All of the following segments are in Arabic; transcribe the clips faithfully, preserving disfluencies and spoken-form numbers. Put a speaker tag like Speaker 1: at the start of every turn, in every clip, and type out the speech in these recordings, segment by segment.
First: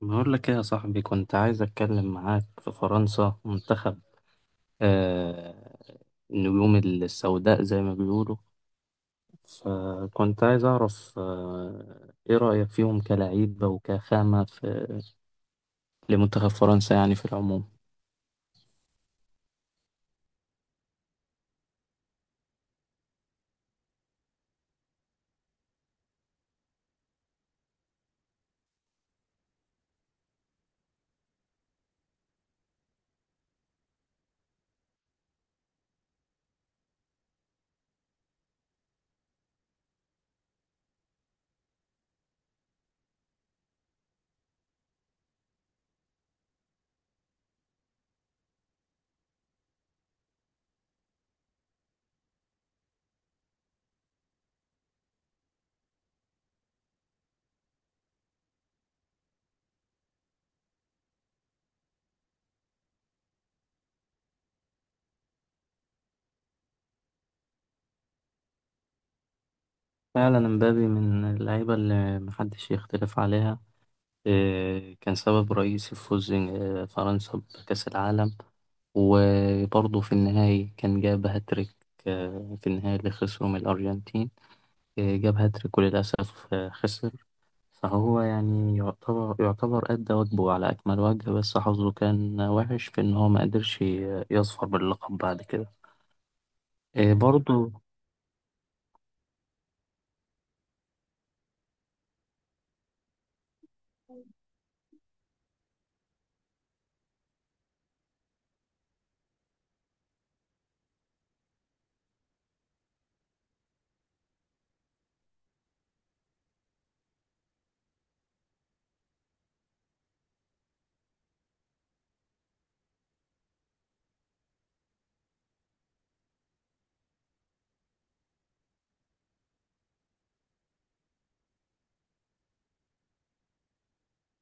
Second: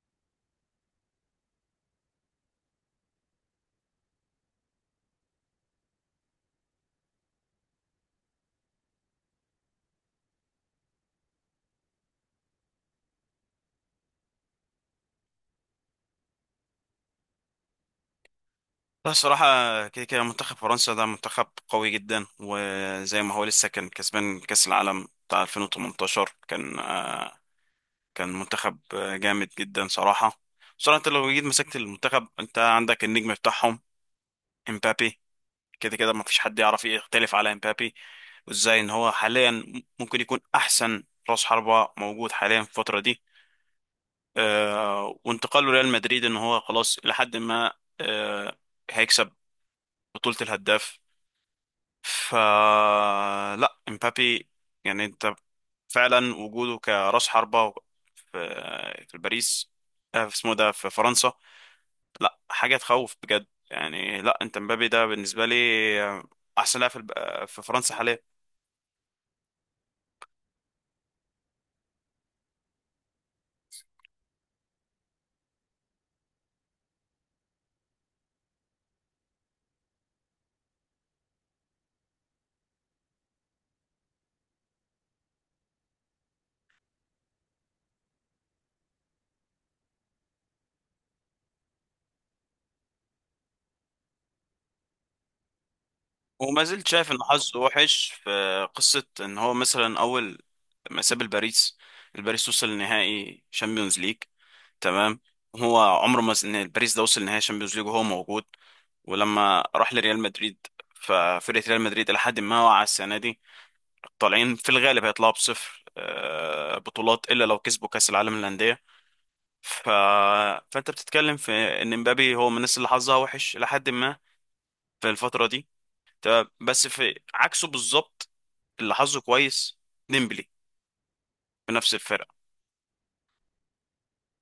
Speaker 1: بقول لك ايه يا صاحبي، كنت عايز اتكلم معاك في فرنسا منتخب آه النجوم السوداء زي ما بيقولوا. فكنت عايز اعرف آه ايه رأيك فيهم كلعيبة وكخامة في لمنتخب فرنسا يعني في العموم.
Speaker 2: لا، الصراحة كده كده منتخب فرنسا ده منتخب قوي جدا، وزي ما هو لسه كان كسبان كأس العالم بتاع ألفين وتمنتاشر. كان آه، كان منتخب آه، جامد جدا صراحة. صراحة انت لو جيت مسكت المنتخب، انت عندك النجم بتاعهم، امبابي. كده كده ما فيش حد يعرف يختلف على امبابي، وازاي ان هو حاليا ممكن يكون احسن راس حربة موجود حاليا في الفترة دي. آه، وانتقاله ريال مدريد، ان هو خلاص لحد ما آه، هيكسب بطولة الهداف. ف لا، امبابي يعني انت فعلا وجوده كراس حربة في في باريس، آه، في اسمه ده في فرنسا، لا حاجة تخوف بجد. يعني لا، انت امبابي ده بالنسبة لي آه، احسن لاعب في الب- آه، في فرنسا حاليا.
Speaker 1: فعلا مبابي من اللعيبة اللي محدش يختلف عليها. آه كان سبب رئيسي في فوز آه، فرنسا بكأس العالم. وبرضه في النهاية كان جاب هاتريك، آه، في النهاية اللي خسروا من الأرجنتين. جاب هاتريك وللأسف خسر. فهو يعني يعتبر يعتبر أدى واجبه على أكمل وجه، بس حظه كان وحش في إن هو ما قدرش يظفر باللقب بعد كده.
Speaker 2: وما زلت شايف
Speaker 1: إيه
Speaker 2: ان حظه
Speaker 1: برضه.
Speaker 2: وحش في قصة ان هو مثلا اول ما ساب الباريس، الباريس وصل لنهائي شامبيونز ليج. تمام. هو عمره ما س- ان الباريس ده وصل لنهائي شامبيونز ليج وهو موجود. ولما راح لريال مدريد، ففرقة ريال مدريد إلى حد ما واقعة السنة دي، طالعين في الغالب، هيطلعوا بصفر آه، بطولات إلا لو كسبوا كأس العالم للأندية. ف... فأنت بتتكلم في إن مبابي هو من الناس اللي حظها وحش إلى حد ما في الفترة دي. تمام. بس في عكسه بالظبط، اللي حظه كويس، ديمبلي، في نفس الفرقة.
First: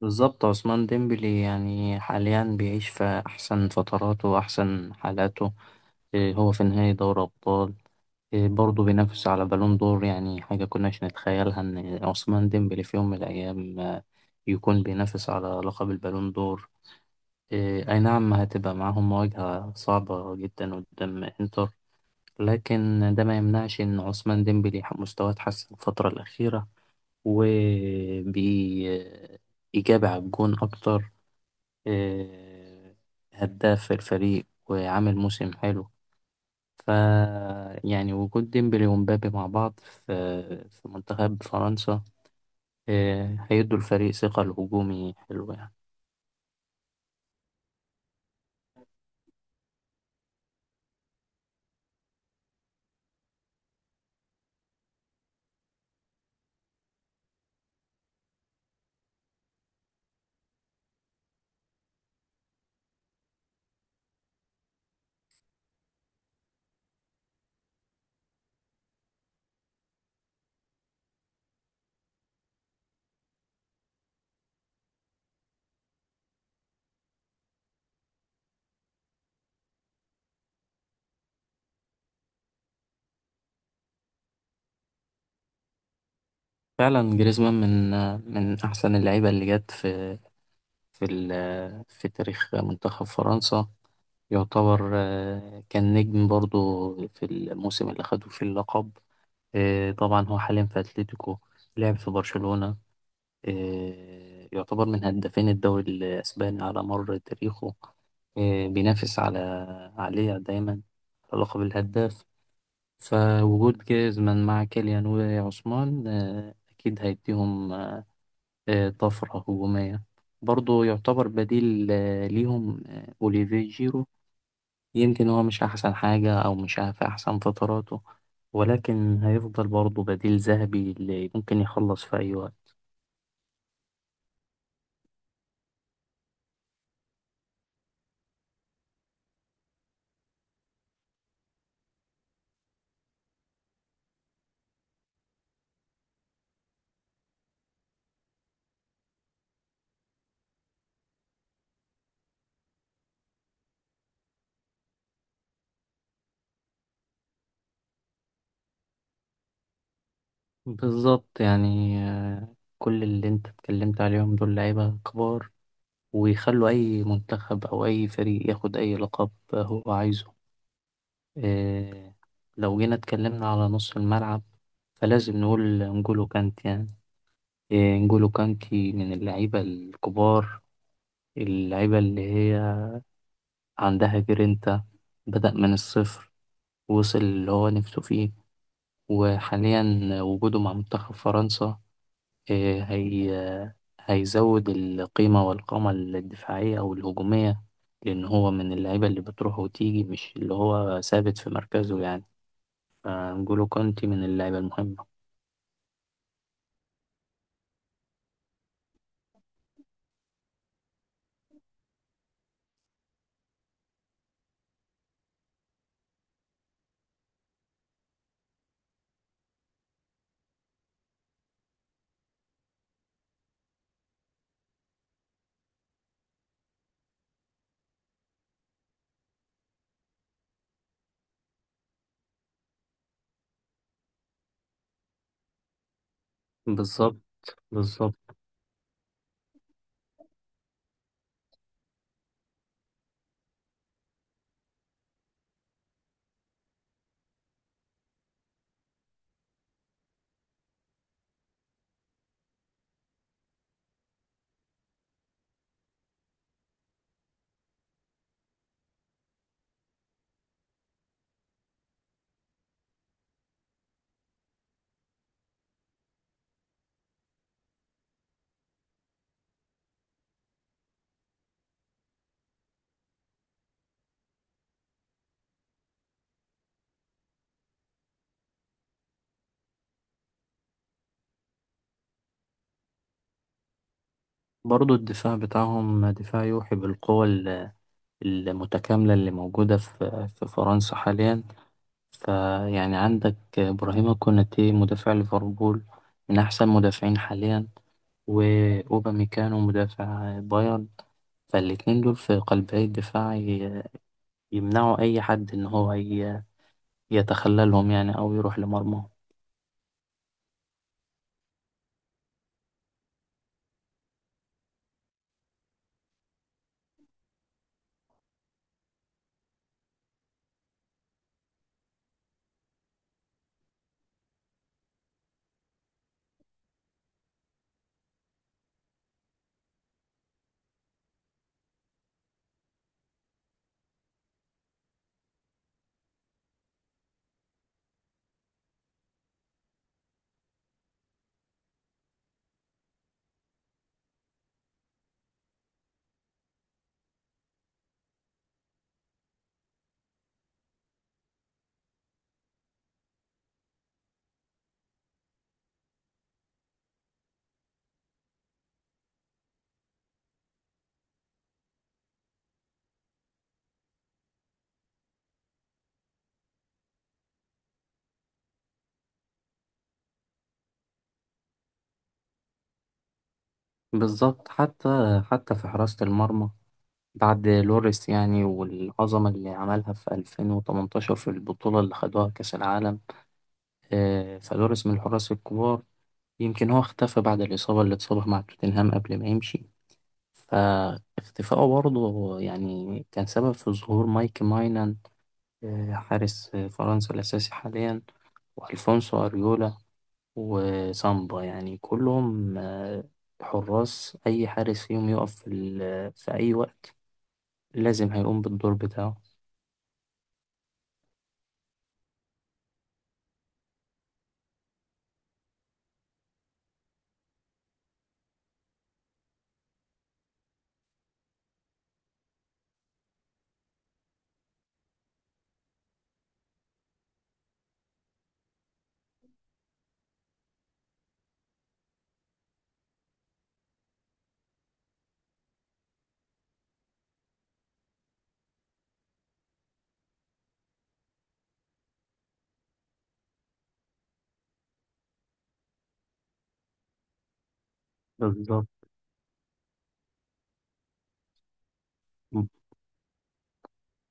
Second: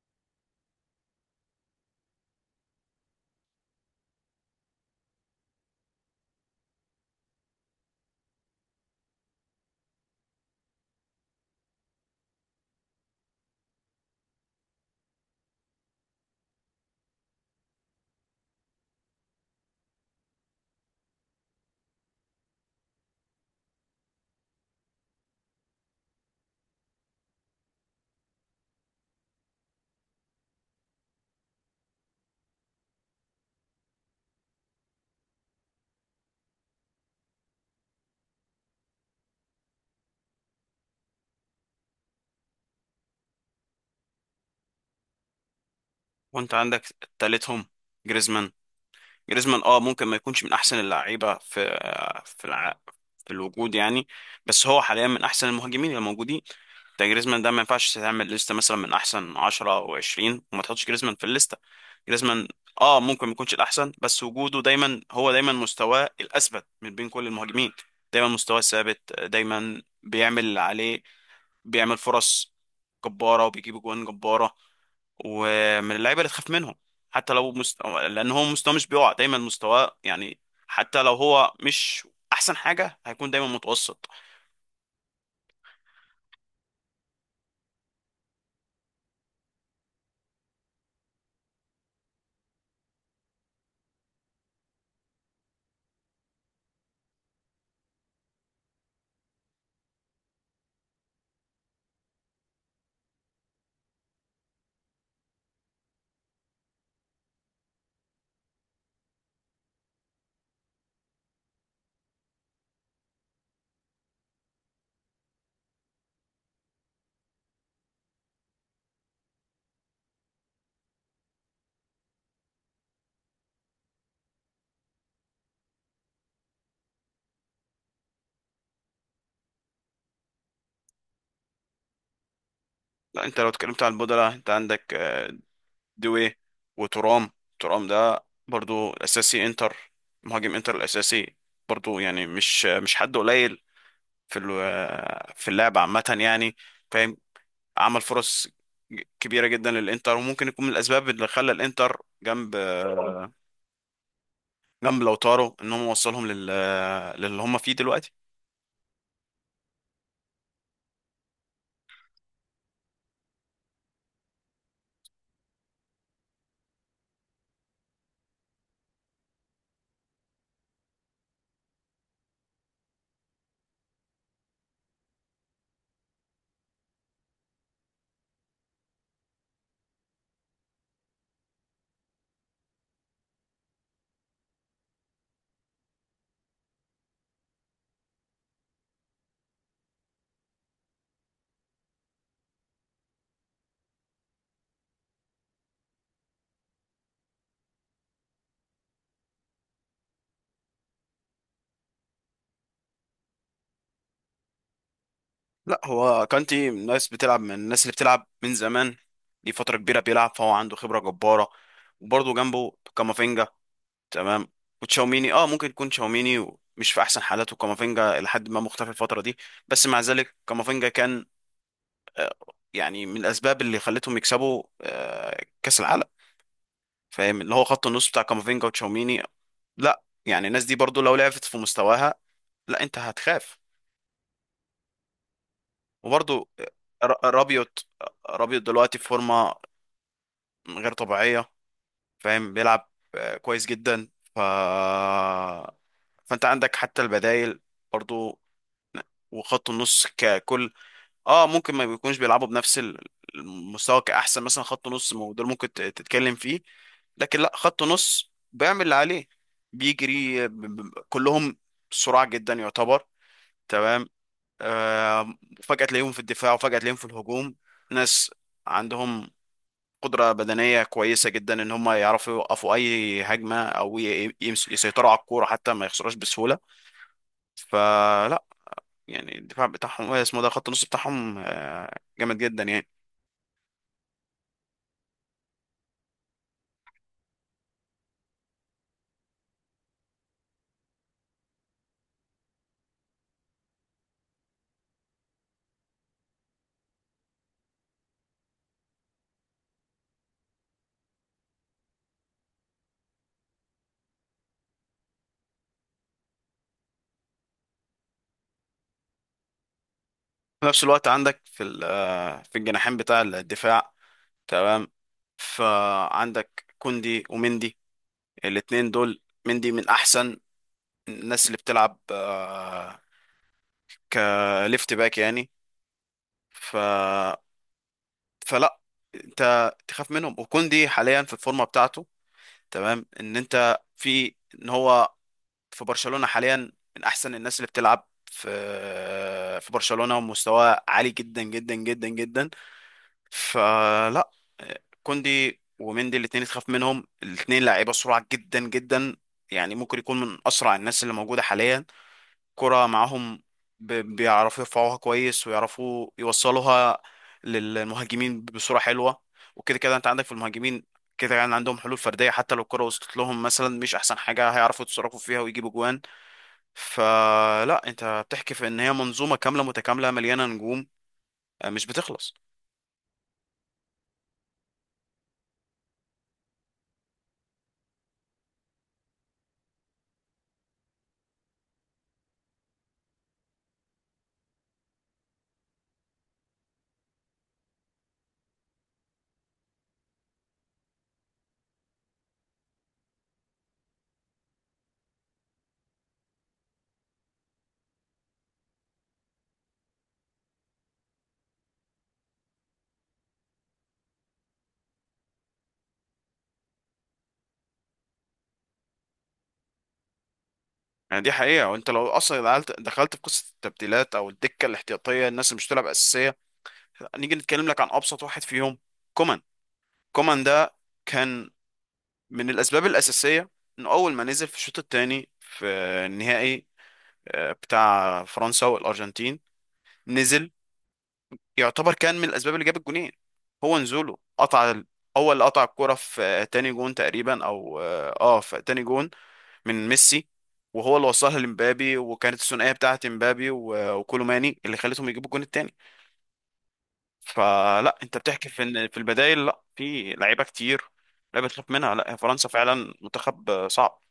Speaker 1: بالظبط، عثمان ديمبلي يعني حاليا بيعيش في أحسن فتراته وأحسن حالاته. إيه، هو في نهاية دوري أبطال، إيه برضه بينافس على بالون دور، يعني حاجة كناش نتخيلها إن عثمان ديمبلي في يوم من الأيام آه، يكون بينافس على لقب البالون دور. إيه، أي نعم، هتبقى معاهم مواجهة صعبة جدا قدام إنتر، لكن ده ما يمنعش إن عثمان ديمبلي مستواه اتحسن الفترة الأخيرة وبإجابة على الجون أكتر. إيه، هداف الفريق وعامل موسم حلو. ف يعني وجود ديمبلي ومبابي مع بعض في في منتخب فرنسا، إيه، هيدوا الفريق ثقة الهجومي حلوة يعني.
Speaker 2: وأنت عندك تالتهم، جريزمان. جريزمان اه ممكن ما يكونش من أحسن اللعيبة في، آه، في الع... في الوجود يعني. بس هو حاليا من احسن المهاجمين الموجودين. ده جريزمان ده ما ينفعش تعمل لستة مثلا من احسن عشرة او عشرين وما تحطش جريزمان في الليستة. جريزمان اه ممكن ما يكونش الاحسن، بس وجوده دايما، هو دايما مستواه الاثبت من بين كل المهاجمين. دايما مستواه ثابت، دايما بيعمل اللي عليه، بيعمل فرص جبارة وبيجيب جوان جبارة. ومن اللعيبة اللي تخاف منهم، حتى لو مست... لان هو مستواه مش بيقع، دايما مستواه يعني. حتى لو هو مش احسن حاجة، هيكون دايما متوسط.
Speaker 1: فعلا جريزمان من من أحسن اللعيبة اللي جت في في ال- في تاريخ منتخب فرنسا. يعتبر آه، كان نجم برضو في الموسم اللي خدوا فيه اللقب. آه، طبعا هو حاليا في أتلتيكو، لعب في برشلونة، آه، يعتبر من هدافين الدوري الأسباني على مر تاريخه. آه، بينافس على عليه دايما على لقب الهداف. فوجود جيزمان مع كيليان وعثمان آه، أكيد هيديهم آه، طفرة هجومية. برضه يعتبر بديل آه، ليهم آه، أوليفيه جيرو. يمكن هو مش أحسن حاجة أو مش في أحسن فتراته، ولكن هيفضل برضه بديل ذهبي اللي ممكن يخلص في أي وقت.
Speaker 2: لا، انت لو اتكلمت عن البودلة، انت عندك آه، دوي وترام. ترام ده برضو الاساسي انتر، مهاجم انتر الاساسي. برضو يعني مش مش حد قليل في ال- في اللعب عامه يعني، فاهم. عمل فرص ج- كبيره جدا للانتر، وممكن يكون من الاسباب اللي خلى الانتر جنب جنب لوتارو، ان هم وصلهم لل للي هم فيه دلوقتي.
Speaker 1: بالظبط، يعني آه، كل اللي أنت اتكلمت عليهم دول لعيبة كبار، ويخلوا أي منتخب أو أي فريق ياخد أي لقب هو عايزه. آه، لو جينا اتكلمنا على نص الملعب، فلازم نقول نجولو كانت، يعني إيه، انجولو كانتي من اللعيبة الكبار، اللعيبة اللي هي عندها جرينتا. بدأ من الصفر، وصل اللي هو نفسه فيه. وحاليا وجوده مع منتخب فرنسا، إيه، هي هيزود القيمة والقامة الدفاعية أو الهجومية، لأن هو من اللعيبة اللي بتروح وتيجي مش اللي هو ثابت في مركزه يعني. فانجولو كانتي من اللعيبة المهمة.
Speaker 2: لا، هو كانتي من الناس بتلعب من الناس اللي بتلعب من زمان. دي فتره كبيره بيلعب، فهو عنده خبره جباره. وبرضه جنبه كامافينجا. تمام. وتشاوميني اه ممكن يكون تشاوميني مش في احسن حالاته، وكامافينجا لحد ما مختفي الفتره دي. بس مع ذلك كامافينجا كان آه، يعني من الاسباب اللي خلتهم يكسبوا آه، كاس العالم، فاهم، اللي هو خط النص بتاع كامافينجا وتشاوميني. لا يعني، الناس دي برضو لو لعبت في مستواها، لا انت هتخاف. وبرضو ر-
Speaker 1: بالظبط.
Speaker 2: رابيوت.
Speaker 1: بالظبط.
Speaker 2: رابيوت دلوقتي في فورمه غير طبيعيه، فاهم، بيلعب آه، كويس جدا. ف فانت عندك حتى البدائل برضو. وخط النص ككل اه ممكن ما بيكونوش بيلعبوا بنفس ال- المستوى كأحسن مثلا خط نص، ما هو ده اللي ممكن ت- تتكلم فيه. لكن لا، خط نص بيعمل اللي عليه، بيجري ب- ب- كلهم سرعة جدا يعتبر. تمام. آه فجأة تلاقيهم في الدفاع، وفجأة تلاقيهم في الهجوم. ناس عندهم قدرة بدنية كويسة جدا، ان هم يعرفوا يوقفوا اي هجمة، او ي- يمس- يسيطروا على الكورة حتى ما يخسروش بسهولة. فلا يعني، الدفاع بتاعهم آه، اسمه ده، خط النص بتاعهم آه، جامد جدا يعني.
Speaker 1: برضه الدفاع بتاعهم دفاع يوحي بالقوة المتكاملة اللي موجودة في في فرنسا حاليا. فيعني عندك إبراهيم كوناتي مدافع ليفربول، من أحسن مدافعين حاليا، وأوباميكانو مدافع بايرن، فالاتنين دول في قلبي الدفاع ي- يمنعوا أي حد إن هو ي- يتخللهم يعني أو يروح لمرمى.
Speaker 2: في نفس الوقت عندك في ال- آه، في الجناحين بتاع الدفاع. تمام. فعندك كوندي ومندي، الاتنين دول. مندي من احسن الناس اللي بتلعب آه، كليفت باك يعني. ف فلا انت تخاف منهم. وكوندي حاليا في الفورمه بتاعته، تمام، ان انت في ان هو في برشلونة حاليا، من احسن الناس اللي بتلعب في في برشلونة، ومستواه عالي جدا جدا جدا جدا. فلا، كوندي ومندي الاثنين تخاف منهم، الاثنين لعيبة سرعة جدا جدا. يعني ممكن يكون من اسرع الناس اللي موجودة حاليا. كرة معاهم ب- بيعرفوا يرفعوها كويس، ويعرفوا يوصلوها للمهاجمين بصورة حلوة. وكده كده انت عندك في المهاجمين كده، يعني عندهم حلول فردية. حتى لو الكرة وصلت لهم مثلا مش احسن حاجة، هيعرفوا يتصرفوا فيها ويجيبوا جوان. فلا، انت بتحكي في ان هي منظومه كامله متكامله مليانه نجوم آه، مش بتخلص.
Speaker 1: بالظبط، حتى حتى في حراسة المرمى بعد لوريس، يعني والعظمة اللي عملها في ألفين وتمنتاشر في البطولة اللي خدوها كأس العالم. آه، فلوريس من الحراس الكبار. يمكن هو اختفى بعد الإصابة اللي اتصابها مع توتنهام قبل ما يمشي، فاختفائه برضه يعني كان سبب في ظهور مايك ماينان، آه، حارس آه، فرنسا الأساسي حاليا. وألفونسو أريولا وسامبا، يعني كلهم آه، حراس، أي حارس فيهم يقف في, ال- في أي وقت لازم هيقوم بالدور بتاعه.
Speaker 2: يعني دي حقيقه. وانت لو اصلا دخلت دخلت في قصه التبديلات او الدكه الاحتياطيه، الناس اللي مش بتلعب اساسيه، نيجي نتكلم لك عن ابسط واحد فيهم، كومان. كومان ده كان من الاسباب الاساسيه انه اول ما نزل في الشوط الثاني في النهائي آه، بتاع فرنسا والارجنتين. نزل، يعتبر كان من الاسباب اللي جاب الجونين. هو نزوله قطع ال- هو اللي قطع الكرة في آه، تاني جون تقريبا، او اه آه، في تاني جون من ميسي، وهو اللي وصلها لمبابي. وكانت الثنائية بتاعت مبابي و- وكولوماني اللي خلتهم يجيبوا الجون التاني. فلا، انت بتحكي في
Speaker 1: بالظبط.
Speaker 2: ان في البدايل، لا، في لعيبة كتير، لعيبة تخاف منها. لا، هي فرنسا فعلا منتخب آه، صعب.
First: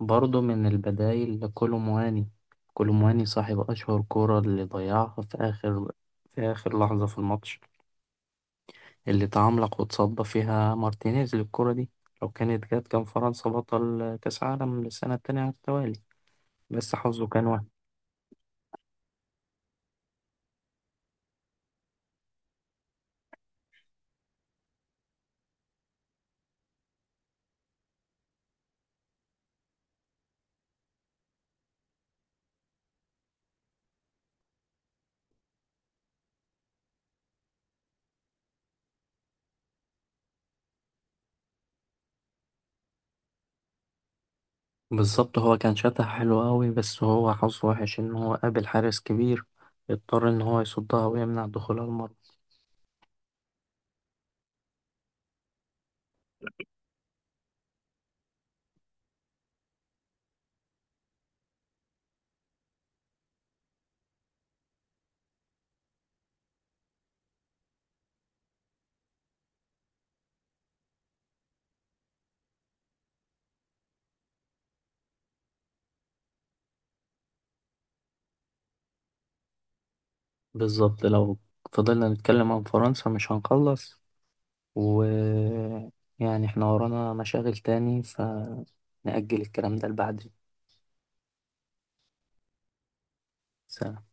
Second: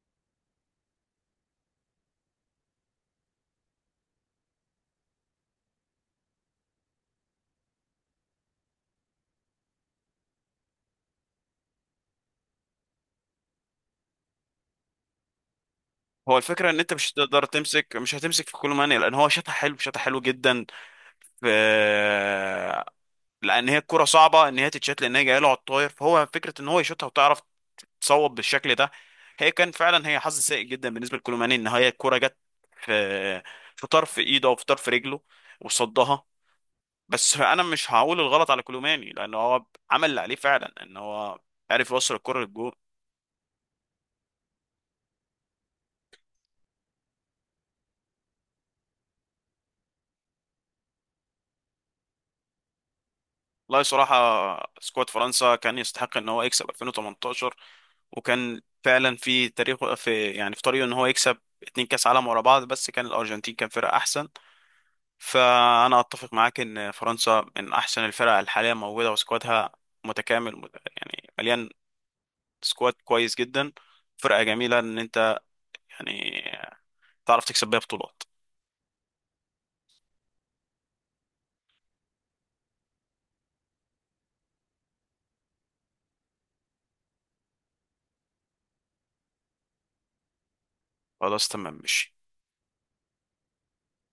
Speaker 1: برضه من البدايل لكولومواني، كولومواني صاحب أشهر كورة اللي ضيعها في آخر في آخر لحظة في الماتش، اللي تعملق وتصدى فيها مارتينيز للكرة دي، لو كانت جت كان فرنسا بطل كأس عالم للسنة التانية على التوالي.
Speaker 2: هو الفكرة ان انت
Speaker 1: بس
Speaker 2: مش
Speaker 1: حظه
Speaker 2: هتقدر
Speaker 1: كان وحش.
Speaker 2: تمسك مش هتمسك في كولوماني، لان هو شاطح حلو، شاطح حلو جدا. في، لان هي الكرة صعبة ان هي تتشات، لان هي جايه له على الطاير، فهو فكرة ان هو يشوطها وتعرف تصوب بالشكل ده. هي كان فعلا هي حظ سيء جدا بالنسبة لكولوماني، ان هي الكرة جت في في طرف ايده او في طرف رجله، وصدها. بس انا مش هقول الغلط على كولوماني، لان هو عمل اللي عليه فعلا، ان هو عرف يوصل الكرة للجول.
Speaker 1: بالظبط، هو كان شاتها حلو قوي، بس هو حظه وحش إن هو قابل حارس كبير، اضطر إن هو يصدها ويمنع دخولها المرمى.
Speaker 2: والله صراحة سكواد فرنسا كان يستحق ان هو يكسب ألفين وتمنتاشر. وكان فعلا في تاريخه، في يعني في طريقه، ان هو يكسب اتنين كاس عالم ورا بعض، بس كان الارجنتين كان فرقة احسن. فأنا أتفق معاك إن فرنسا من أحسن الفرق الحالية موجودة، وسكوادها متكامل مت- يعني مليان، سكواد كويس جدا، فرقة جميلة، إن أنت يعني تعرف تكسب بيها بطولات.
Speaker 1: بالظبط، لو فضلنا نتكلم عن فرنسا مش هنخلص، و يعني احنا ورانا مشاغل تاني، فنأجل الكلام ده لبعد
Speaker 2: خلاص، تمام، ماشي.
Speaker 1: سنة.